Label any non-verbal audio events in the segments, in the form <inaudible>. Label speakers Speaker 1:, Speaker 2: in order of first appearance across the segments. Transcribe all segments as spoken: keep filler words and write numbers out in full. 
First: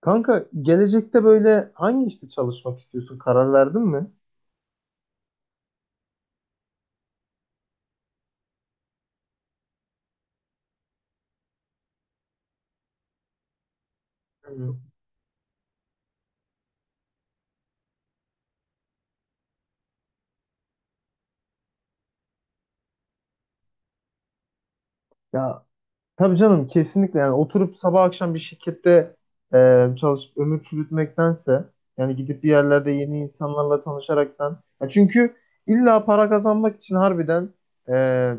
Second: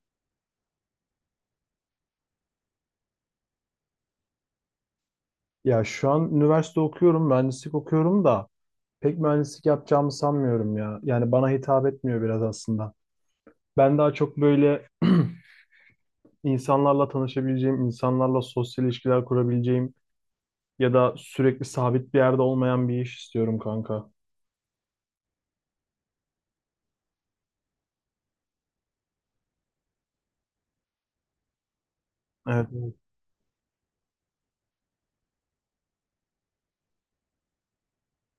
Speaker 1: Kanka, gelecekte böyle hangi işte çalışmak istiyorsun? Karar verdin mi?
Speaker 2: Ya şu an üniversite okuyorum, mühendislik okuyorum da pek mühendislik yapacağımı sanmıyorum ya. Yani bana hitap etmiyor biraz aslında. Ben daha çok
Speaker 1: Yani.
Speaker 2: böyle <clears throat> insanlarla tanışabileceğim, insanlarla sosyal ilişkiler kurabileceğim ya da sürekli sabit bir yerde olmayan bir iş istiyorum kanka.
Speaker 1: Ya. Tabii canım, kesinlikle. Yani oturup sabah akşam bir şirkette e, çalışıp ömür çürütmektense, yani gidip bir
Speaker 2: Evet,
Speaker 1: yerlerde
Speaker 2: evet.
Speaker 1: yeni insanlarla tanışaraktan. Ya, çünkü illa para kazanmak için, harbiden e,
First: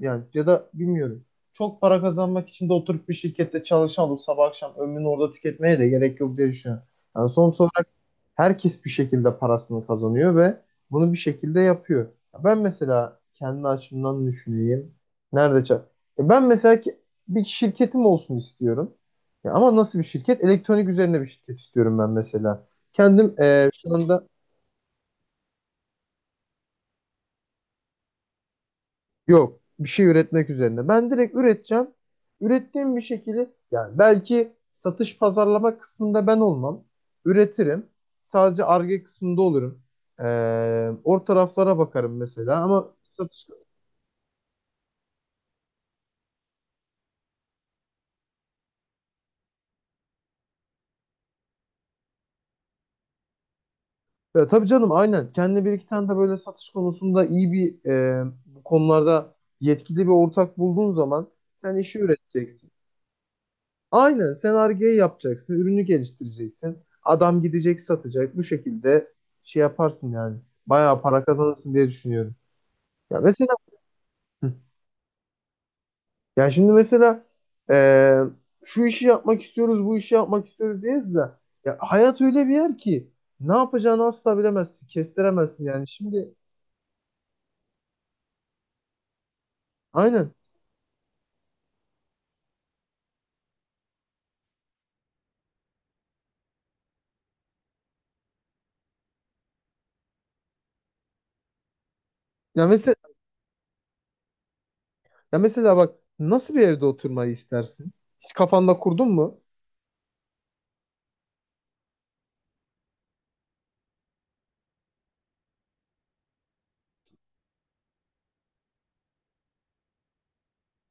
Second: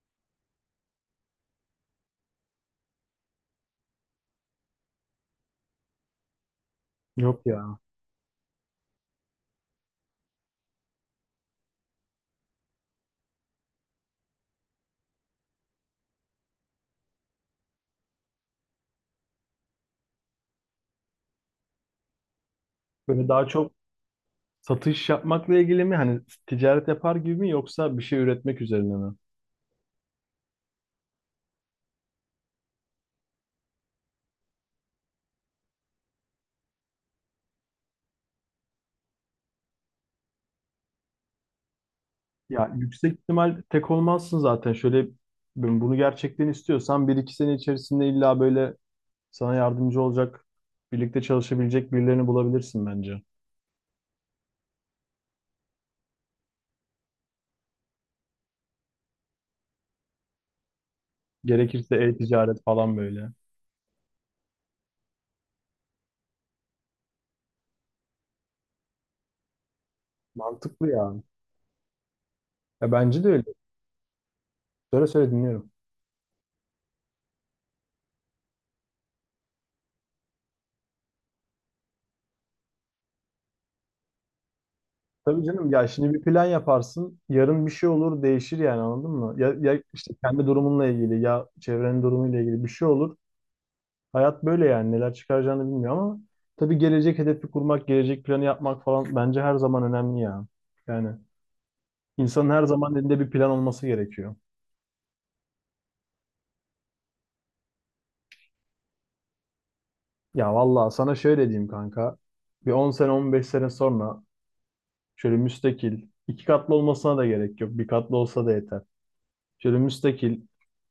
Speaker 1: yani ya da bilmiyorum, çok para kazanmak için de oturup bir şirkette çalışan olup sabah akşam ömrünü orada tüketmeye de gerek yok diye düşünüyorum. Yani
Speaker 2: Yok
Speaker 1: sonuç
Speaker 2: ya.
Speaker 1: olarak herkes bir şekilde parasını kazanıyor ve bunu bir şekilde yapıyor. Ya, ben mesela kendi açımdan düşüneyim. Nerede çal- e Ben mesela ki bir şirketim olsun istiyorum. Ya ama nasıl bir şirket? Elektronik üzerine bir şirket istiyorum ben mesela.
Speaker 2: Böyle
Speaker 1: Kendim,
Speaker 2: daha
Speaker 1: e,
Speaker 2: çok
Speaker 1: şu anda.
Speaker 2: satış yapmakla ilgili mi? Hani ticaret yapar gibi mi yoksa bir şey üretmek üzerine mi?
Speaker 1: Yok, bir şey üretmek üzerine. Ben direkt üreteceğim. Ürettiğim bir şekilde, yani belki satış pazarlama kısmında ben olmam. Üretirim. Sadece Ar-Ge kısmında olurum. E, O taraflara bakarım mesela,
Speaker 2: Ya
Speaker 1: ama
Speaker 2: yüksek
Speaker 1: satış.
Speaker 2: ihtimal tek olmazsın zaten. Şöyle ben bunu gerçekten istiyorsan bir iki sene içerisinde illa böyle sana yardımcı olacak, birlikte çalışabilecek birilerini bulabilirsin bence.
Speaker 1: Ya tabii canım, aynen. Kendine bir iki tane de böyle satış konusunda iyi bir, e, bu konularda yetkili bir ortak bulduğun zaman sen
Speaker 2: Gerekirse
Speaker 1: işi
Speaker 2: e-ticaret
Speaker 1: üreteceksin.
Speaker 2: falan böyle.
Speaker 1: Aynen, sen Ar-Ge yapacaksın, ürünü geliştireceksin. Adam gidecek, satacak. Bu şekilde şey yaparsın yani.
Speaker 2: Mantıklı
Speaker 1: Bayağı
Speaker 2: ya.
Speaker 1: para kazanırsın diye düşünüyorum.
Speaker 2: Ya
Speaker 1: Ya
Speaker 2: bence de öyle.
Speaker 1: mesela. Hı.
Speaker 2: Söyle söyle dinliyorum.
Speaker 1: ya şimdi mesela e, şu işi yapmak istiyoruz, bu işi yapmak istiyoruz diyoruz da, ya hayat öyle bir yer ki ne yapacağını asla bilemezsin,
Speaker 2: Tabii
Speaker 1: kestiremezsin
Speaker 2: canım, ya
Speaker 1: yani.
Speaker 2: şimdi bir
Speaker 1: Şimdi.
Speaker 2: plan yaparsın. Yarın bir şey olur, değişir yani, anladın mı? Ya, ya işte
Speaker 1: Aynen.
Speaker 2: kendi durumunla ilgili ya çevrenin durumuyla ilgili bir şey olur. Hayat böyle, yani neler çıkaracağını bilmiyor ama tabii gelecek hedefi kurmak, gelecek planı yapmak falan bence her zaman önemli ya. Yani insanın her
Speaker 1: Ya
Speaker 2: zaman
Speaker 1: mesela
Speaker 2: elinde bir plan olması gerekiyor.
Speaker 1: Ya mesela bak, nasıl bir evde oturmayı istersin? Hiç kafanda kurdun mu?
Speaker 2: Ya vallahi sana şöyle diyeyim kanka. Bir on sene on beş sene sonra şöyle müstakil, iki katlı olmasına da gerek yok. Bir katlı olsa da yeter. Şöyle müstakil,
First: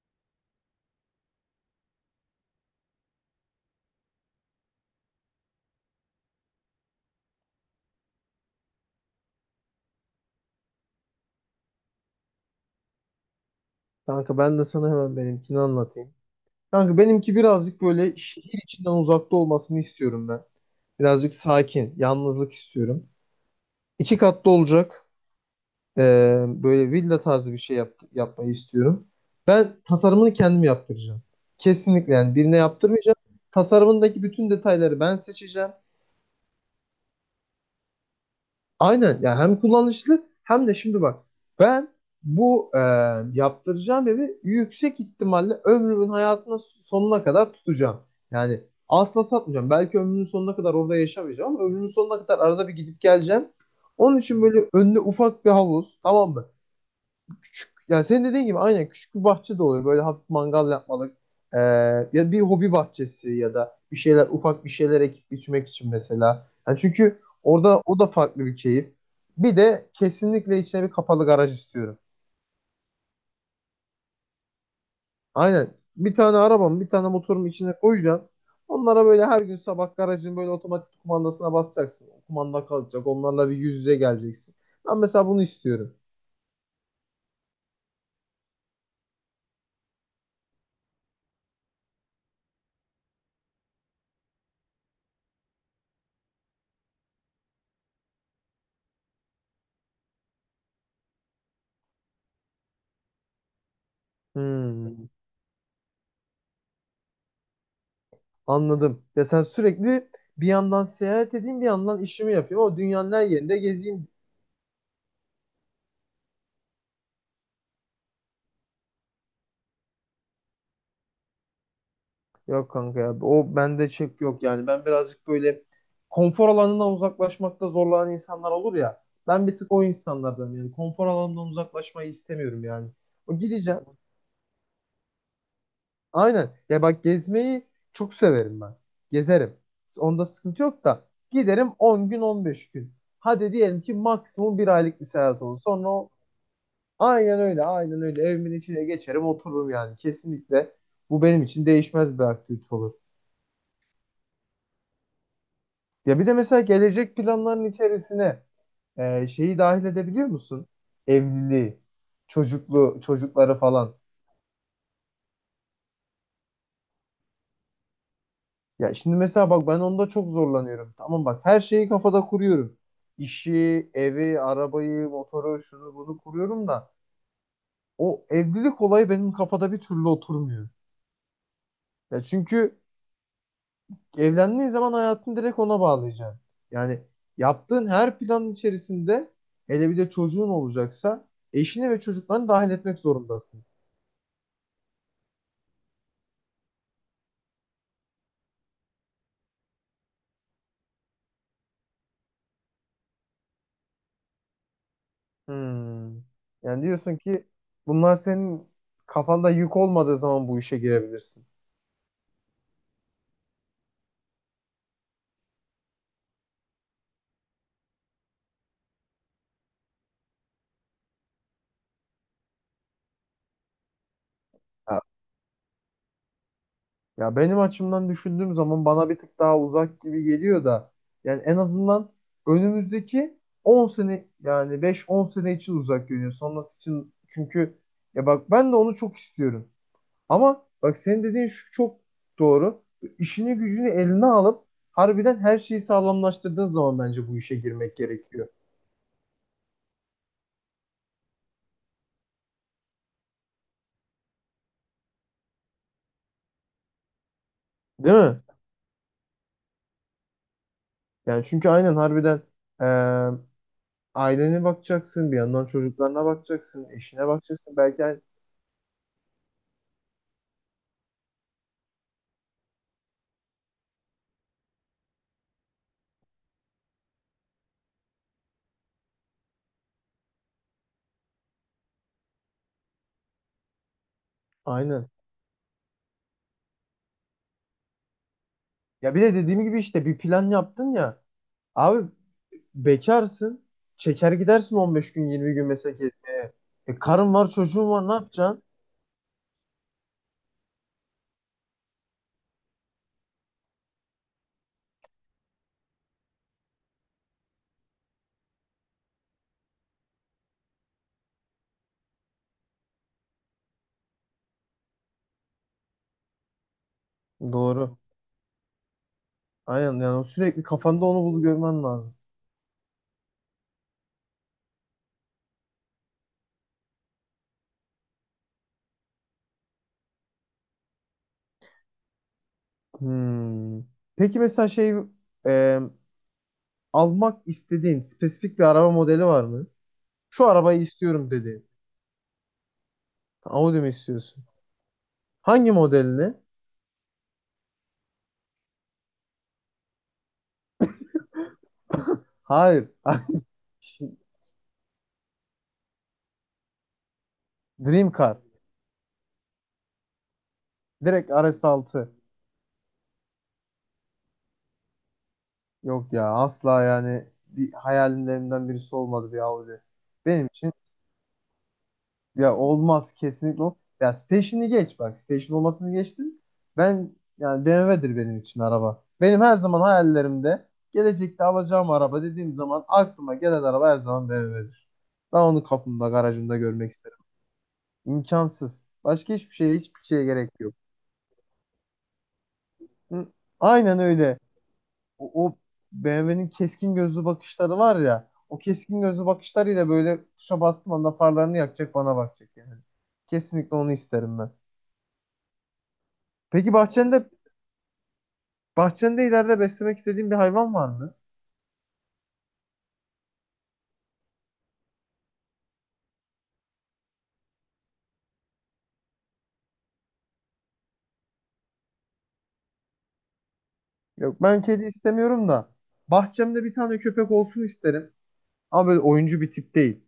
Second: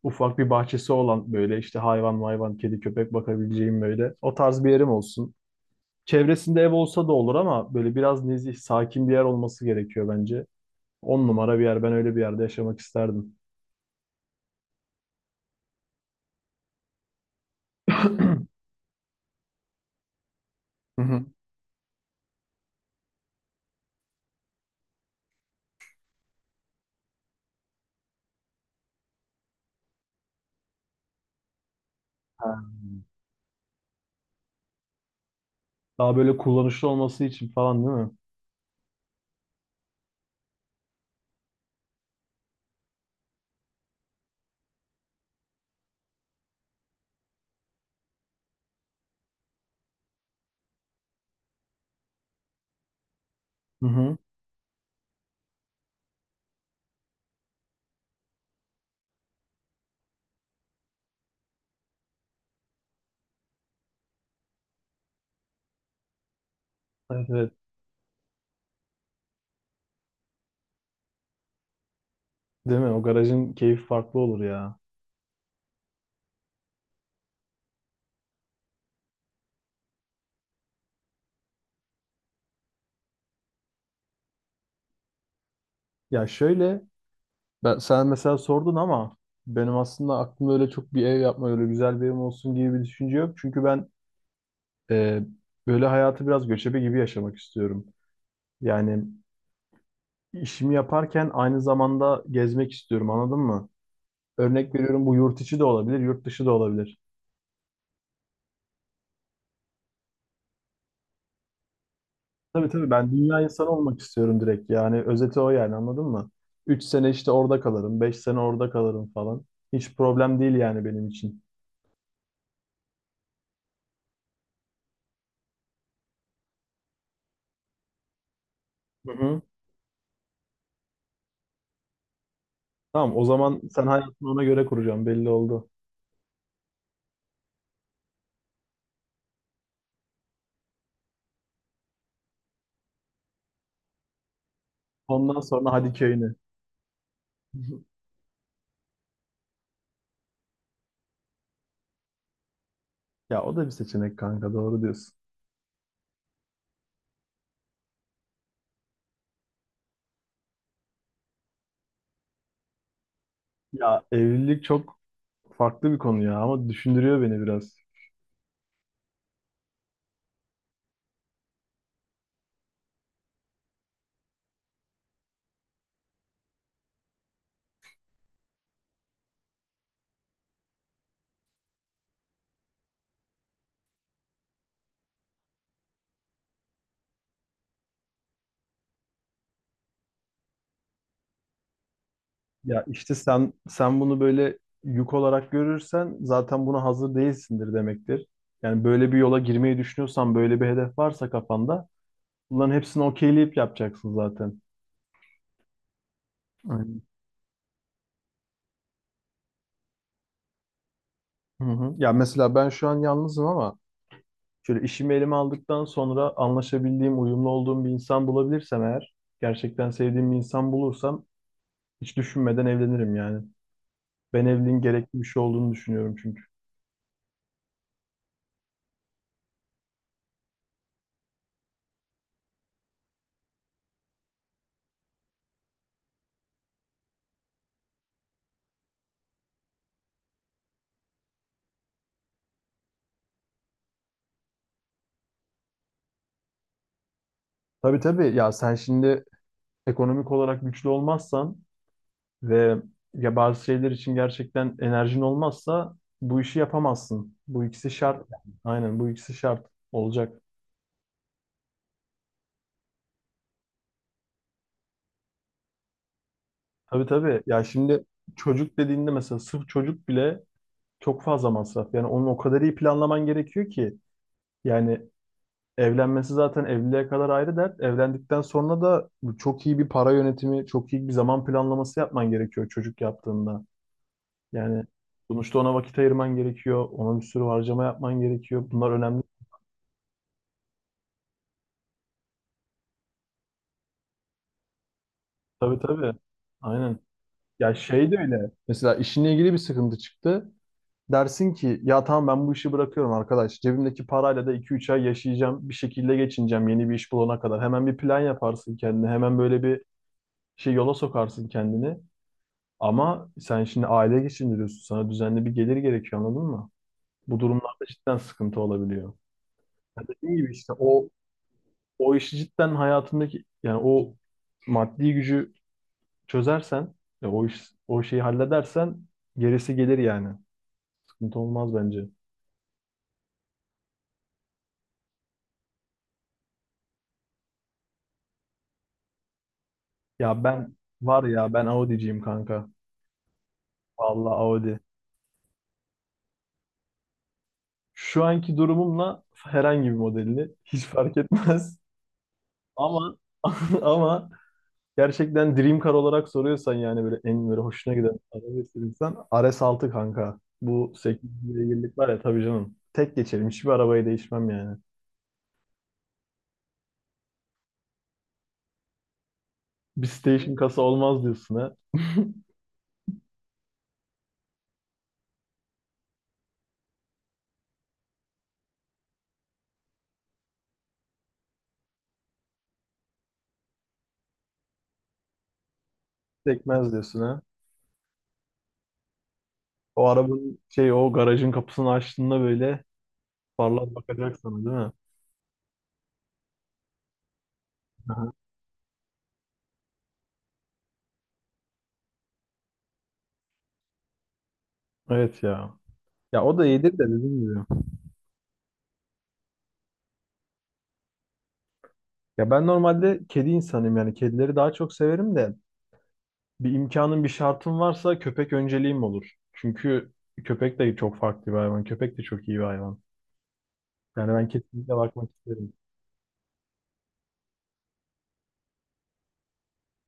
Speaker 2: ufak bir bahçesi olan, böyle işte hayvan mayvan, kedi köpek bakabileceğim böyle. O tarz bir yerim olsun. Çevresinde ev olsa da olur ama böyle biraz nezih, sakin bir yer olması gerekiyor bence. On numara bir yer. Ben öyle bir yerde yaşamak isterdim.
Speaker 1: Kanka, ben de sana hemen benimkini anlatayım. Kanka, benimki birazcık
Speaker 2: <clears throat>
Speaker 1: böyle
Speaker 2: Hı
Speaker 1: şehir içinden uzakta olmasını istiyorum ben.
Speaker 2: hı.
Speaker 1: Birazcık sakin, yalnızlık istiyorum. İki katlı olacak. Ee, böyle villa tarzı bir şey yap- yapmayı istiyorum. Ben tasarımını kendim yaptıracağım. Kesinlikle, yani
Speaker 2: Ha.
Speaker 1: birine yaptırmayacağım. Tasarımındaki bütün detayları ben seçeceğim.
Speaker 2: Daha böyle kullanışlı olması için falan değil mi?
Speaker 1: Aynen, yani hem kullanışlı hem de şimdi bak, ben bu e, yaptıracağım evi yüksek ihtimalle ömrümün hayatına sonuna kadar tutacağım. Yani asla satmayacağım. Belki ömrümün sonuna kadar orada yaşamayacağım, ama ömrümün sonuna kadar arada bir gidip geleceğim.
Speaker 2: Hı hı.
Speaker 1: Onun için böyle önüne ufak bir havuz, tamam mı? Küçük, yani senin dediğin gibi aynen küçük bir bahçe de olur. Böyle hafif mangal yapmalık, ee, ya bir hobi bahçesi ya da bir şeyler, ufak bir şeyler ekip biçmek için mesela. Yani çünkü
Speaker 2: Evet, evet.
Speaker 1: orada o da farklı bir keyif. Bir de kesinlikle içine bir kapalı garaj istiyorum.
Speaker 2: Değil mi? O garajın keyfi farklı olur ya.
Speaker 1: Aynen. Bir tane arabam, bir tane motorum içine koyacağım. Onlara böyle her gün sabah garajın böyle otomatik kumandasına basacaksın. O kumanda kalacak. Onlarla bir yüz yüze geleceksin. Ben mesela bunu istiyorum.
Speaker 2: Ya şöyle, ben sen mesela sordun ama benim aslında aklımda öyle çok bir ev yapma, öyle güzel bir evim olsun gibi bir düşünce yok. Çünkü ben e, böyle hayatı biraz göçebe gibi yaşamak istiyorum. Yani işimi yaparken aynı zamanda gezmek istiyorum, anladın mı? Örnek veriyorum,
Speaker 1: Hmm.
Speaker 2: bu yurt içi de olabilir, yurt dışı da olabilir.
Speaker 1: Anladım. Ya sen sürekli bir yandan seyahat edeyim, bir yandan işimi yapayım,
Speaker 2: Tabii
Speaker 1: ama
Speaker 2: tabii, ben
Speaker 1: dünyanın her
Speaker 2: dünya
Speaker 1: yerinde
Speaker 2: insanı olmak
Speaker 1: gezeyim.
Speaker 2: istiyorum direkt. Yani özeti o yani, anladın mı? Üç sene işte orada kalırım, beş sene orada kalırım falan. Hiç problem değil yani benim için.
Speaker 1: Yok kanka, ya o bende çek yok, yani ben birazcık böyle konfor alanından uzaklaşmakta zorlanan insanlar olur ya.
Speaker 2: Hı hı.
Speaker 1: Ben bir tık o insanlardan, yani konfor alanından uzaklaşmayı istemiyorum yani.
Speaker 2: Tamam, o
Speaker 1: O
Speaker 2: zaman
Speaker 1: gideceğim.
Speaker 2: sen hayatını ona göre kuracaksın, belli oldu.
Speaker 1: Aynen. Ya bak, gezmeyi çok severim ben. Gezerim. Onda sıkıntı yok da, giderim. On gün, on beş gün. Hadi diyelim ki maksimum bir aylık bir
Speaker 2: Ondan
Speaker 1: seyahat olur.
Speaker 2: sonra
Speaker 1: Sonra
Speaker 2: hadi
Speaker 1: o.
Speaker 2: köyüne.
Speaker 1: Aynen öyle,
Speaker 2: <laughs>
Speaker 1: aynen öyle. Evimin içine geçerim, otururum yani. Kesinlikle bu benim için değişmez bir aktivite olur.
Speaker 2: Ya o da bir seçenek kanka, doğru diyorsun.
Speaker 1: Ya bir de mesela gelecek planların içerisine e, şeyi dahil edebiliyor musun? Evliliği, çocuklu, çocukları falan.
Speaker 2: Ya evlilik çok farklı bir konu ya, ama düşündürüyor beni biraz.
Speaker 1: Ya şimdi mesela bak, ben onda çok zorlanıyorum. Tamam bak, her şeyi kafada kuruyorum. İşi, evi, arabayı, motoru, şunu bunu kuruyorum da o evlilik olayı benim kafada bir türlü oturmuyor. Ya çünkü evlendiğin zaman hayatını direkt ona bağlayacaksın. Yani yaptığın her planın içerisinde, hele bir de çocuğun olacaksa, eşini ve çocuklarını dahil
Speaker 2: Ya
Speaker 1: etmek
Speaker 2: işte sen
Speaker 1: zorundasın.
Speaker 2: sen bunu böyle yük olarak görürsen zaten buna hazır değilsindir demektir. Yani böyle bir yola girmeyi düşünüyorsan, böyle bir hedef varsa kafanda, bunların hepsini okeyleyip yapacaksın zaten.
Speaker 1: Hmm. Yani
Speaker 2: Aynen.
Speaker 1: diyorsun ki bunlar senin kafanda yük olmadığı zaman bu işe girebilirsin.
Speaker 2: Hı hı. Ya mesela ben şu an yalnızım ama şöyle işimi elime aldıktan sonra anlaşabildiğim, uyumlu olduğum bir insan bulabilirsem eğer, gerçekten sevdiğim bir insan bulursam hiç düşünmeden evlenirim yani. Ben evliliğin
Speaker 1: Ya,
Speaker 2: gerekli bir şey olduğunu düşünüyorum çünkü.
Speaker 1: ya benim açımdan düşündüğüm zaman bana bir tık daha uzak gibi geliyor da, yani en azından önümüzdeki on sene, yani beş on sene için uzak görünüyor. Sonrası için çünkü. Ya bak, ben de onu çok istiyorum. Ama bak, senin dediğin şu çok doğru. İşini gücünü eline alıp harbiden her şeyi sağlamlaştırdığın zaman bence bu işe girmek
Speaker 2: Tabii tabii,
Speaker 1: gerekiyor.
Speaker 2: ya sen şimdi ekonomik olarak güçlü olmazsan ve ya bazı şeyler için gerçekten enerjin olmazsa bu işi yapamazsın. Bu ikisi
Speaker 1: Değil
Speaker 2: şart
Speaker 1: mi?
Speaker 2: yani. Aynen, bu ikisi şart olacak.
Speaker 1: Yani çünkü aynen harbiden eee ailene bakacaksın, bir yandan çocuklarına bakacaksın,
Speaker 2: Tabii
Speaker 1: eşine
Speaker 2: tabii, ya
Speaker 1: bakacaksın. Belki
Speaker 2: şimdi
Speaker 1: yani-.
Speaker 2: çocuk dediğinde mesela sırf çocuk bile çok fazla masraf. Yani onu o kadar iyi planlaman gerekiyor ki. Yani evlenmesi zaten evliliğe kadar ayrı dert. Evlendikten sonra da çok iyi bir para yönetimi, çok iyi bir zaman planlaması yapman gerekiyor çocuk yaptığında. Yani
Speaker 1: Aynen.
Speaker 2: sonuçta ona vakit ayırman gerekiyor. Ona bir sürü harcama yapman gerekiyor. Bunlar
Speaker 1: Ya
Speaker 2: önemli.
Speaker 1: bir de dediğim gibi işte bir plan yaptın ya. Abi, bekarsın. Çeker gidersin on beş gün, yirmi gün
Speaker 2: Tabii
Speaker 1: mesela
Speaker 2: tabii.
Speaker 1: gezmeye. E,
Speaker 2: Aynen.
Speaker 1: karın var,
Speaker 2: Ya
Speaker 1: çocuğun var,
Speaker 2: şey
Speaker 1: ne
Speaker 2: de öyle.
Speaker 1: yapacaksın?
Speaker 2: Mesela işinle ilgili bir sıkıntı çıktı. Dersin ki ya tamam, ben bu işi bırakıyorum arkadaş. Cebimdeki parayla da iki üç ay yaşayacağım. Bir şekilde geçineceğim yeni bir iş bulana kadar. Hemen bir plan yaparsın kendine. Hemen böyle bir şey, yola sokarsın kendini. Ama sen şimdi aile geçindiriyorsun. Sana düzenli bir gelir gerekiyor, anladın mı? Bu durumlarda
Speaker 1: Doğru.
Speaker 2: cidden sıkıntı olabiliyor.
Speaker 1: Aynen,
Speaker 2: Ya
Speaker 1: yani
Speaker 2: dediğim gibi
Speaker 1: sürekli
Speaker 2: işte
Speaker 1: kafanda
Speaker 2: o
Speaker 1: onu bulup görmen
Speaker 2: o
Speaker 1: lazım.
Speaker 2: işi cidden hayatındaki, yani o maddi gücü çözersen, ya o iş, o şeyi halledersen gerisi gelir yani. Sıkıntı olmaz bence.
Speaker 1: Hmm. Peki mesela şey, e, almak istediğin spesifik bir araba modeli var mı?
Speaker 2: Ya
Speaker 1: Şu
Speaker 2: ben
Speaker 1: arabayı
Speaker 2: Var
Speaker 1: istiyorum
Speaker 2: ya, ben
Speaker 1: dediğin.
Speaker 2: Audi'ciyim kanka.
Speaker 1: Audi mi
Speaker 2: Vallahi
Speaker 1: istiyorsun?
Speaker 2: Audi.
Speaker 1: Hangi modelini?
Speaker 2: Şu anki durumumla herhangi bir modelini hiç fark etmez.
Speaker 1: Hayır.
Speaker 2: Ama <laughs>
Speaker 1: <laughs>
Speaker 2: ama gerçekten dream car olarak soruyorsan, yani böyle en böyle hoşuna
Speaker 1: Dream
Speaker 2: giden
Speaker 1: Car.
Speaker 2: araba istiyorsan, R S altı kanka. Bu sekiz
Speaker 1: Direkt
Speaker 2: beygirlik var
Speaker 1: R S altı.
Speaker 2: ya, tabii canım. Tek geçerim. Hiçbir arabayı değişmem yani.
Speaker 1: Yok ya, asla, yani bir hayallerimden birisi olmadı bir Audi.
Speaker 2: Bir
Speaker 1: Benim
Speaker 2: station
Speaker 1: için.
Speaker 2: kasa olmaz diyorsun ha.
Speaker 1: Ya olmaz kesinlikle. ol- Ya station'ı geç bak. Station olmasını geçtim. Ben yani B M W'dir benim için araba. Benim her zaman hayallerimde gelecekte alacağım araba dediğim zaman aklıma gelen araba her zaman B M W'dir. Ben onu kapımda,
Speaker 2: <laughs>
Speaker 1: garajımda görmek
Speaker 2: Sekmez
Speaker 1: isterim.
Speaker 2: diyorsun ha.
Speaker 1: İmkansız. Başka hiçbir şeye, hiçbir
Speaker 2: O
Speaker 1: şeye gerek
Speaker 2: arabanın
Speaker 1: yok.
Speaker 2: şey, o garajın kapısını açtığında böyle
Speaker 1: Hı.
Speaker 2: parlar,
Speaker 1: Aynen
Speaker 2: bakacak
Speaker 1: öyle.
Speaker 2: sana, değil mi?
Speaker 1: O, o B M W'nin keskin gözlü bakışları var ya.
Speaker 2: Aha.
Speaker 1: O keskin gözlü bakışlarıyla böyle tuşa bastığım anda farlarını yakacak, bana bakacak yani. Kesinlikle onu isterim ben.
Speaker 2: Evet ya. Ya o da
Speaker 1: Peki
Speaker 2: iyidir de,
Speaker 1: bahçende
Speaker 2: dediğim gibi.
Speaker 1: Bahçende ileride beslemek istediğin bir hayvan var mı?
Speaker 2: Ya ben normalde kedi insanıyım, yani kedileri daha çok severim de bir imkanım bir şartım varsa köpek önceliğim olur. Çünkü köpek de çok farklı bir hayvan. Köpek de çok iyi bir hayvan. Yani
Speaker 1: Yok,
Speaker 2: ben
Speaker 1: ben kedi
Speaker 2: kesinlikle bakmak
Speaker 1: istemiyorum da
Speaker 2: isterim.
Speaker 1: bahçemde bir tane köpek olsun isterim. Ama böyle oyuncu bir tip değil.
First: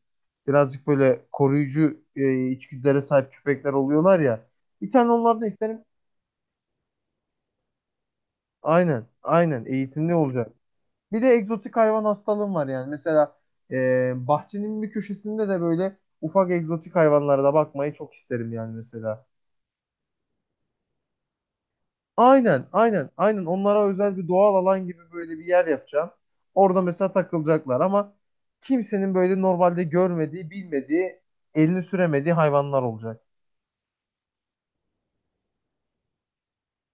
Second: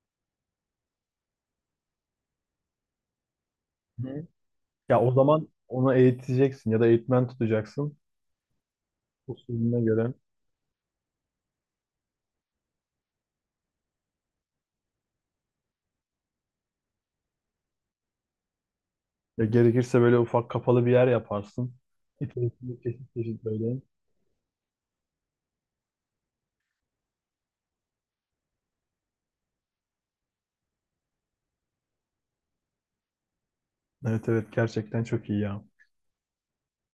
Speaker 1: Birazcık böyle koruyucu e, içgüdülere sahip köpekler oluyorlar
Speaker 2: Hı.
Speaker 1: ya. Bir
Speaker 2: Ya
Speaker 1: tane
Speaker 2: o
Speaker 1: onlardan
Speaker 2: zaman
Speaker 1: isterim.
Speaker 2: onu eğiteceksin ya da eğitmen tutacaksın.
Speaker 1: Aynen, aynen
Speaker 2: Usulüne göre.
Speaker 1: eğitimli olacak. Bir de egzotik hayvan hastalığım var yani. Mesela e, bahçenin bir köşesinde de böyle ufak egzotik hayvanlara da bakmayı çok isterim yani mesela.
Speaker 2: Ya gerekirse böyle ufak kapalı bir yer yaparsın.
Speaker 1: Aynen,
Speaker 2: İçerisinde
Speaker 1: aynen,
Speaker 2: çeşit çeşit
Speaker 1: aynen.
Speaker 2: böyle.
Speaker 1: Onlara özel bir doğal alan gibi böyle bir yer yapacağım. Orada mesela takılacaklar, ama kimsenin böyle normalde görmediği, bilmediği, elini süremediği hayvanlar olacak.
Speaker 2: Evet evet, gerçekten çok iyi ya.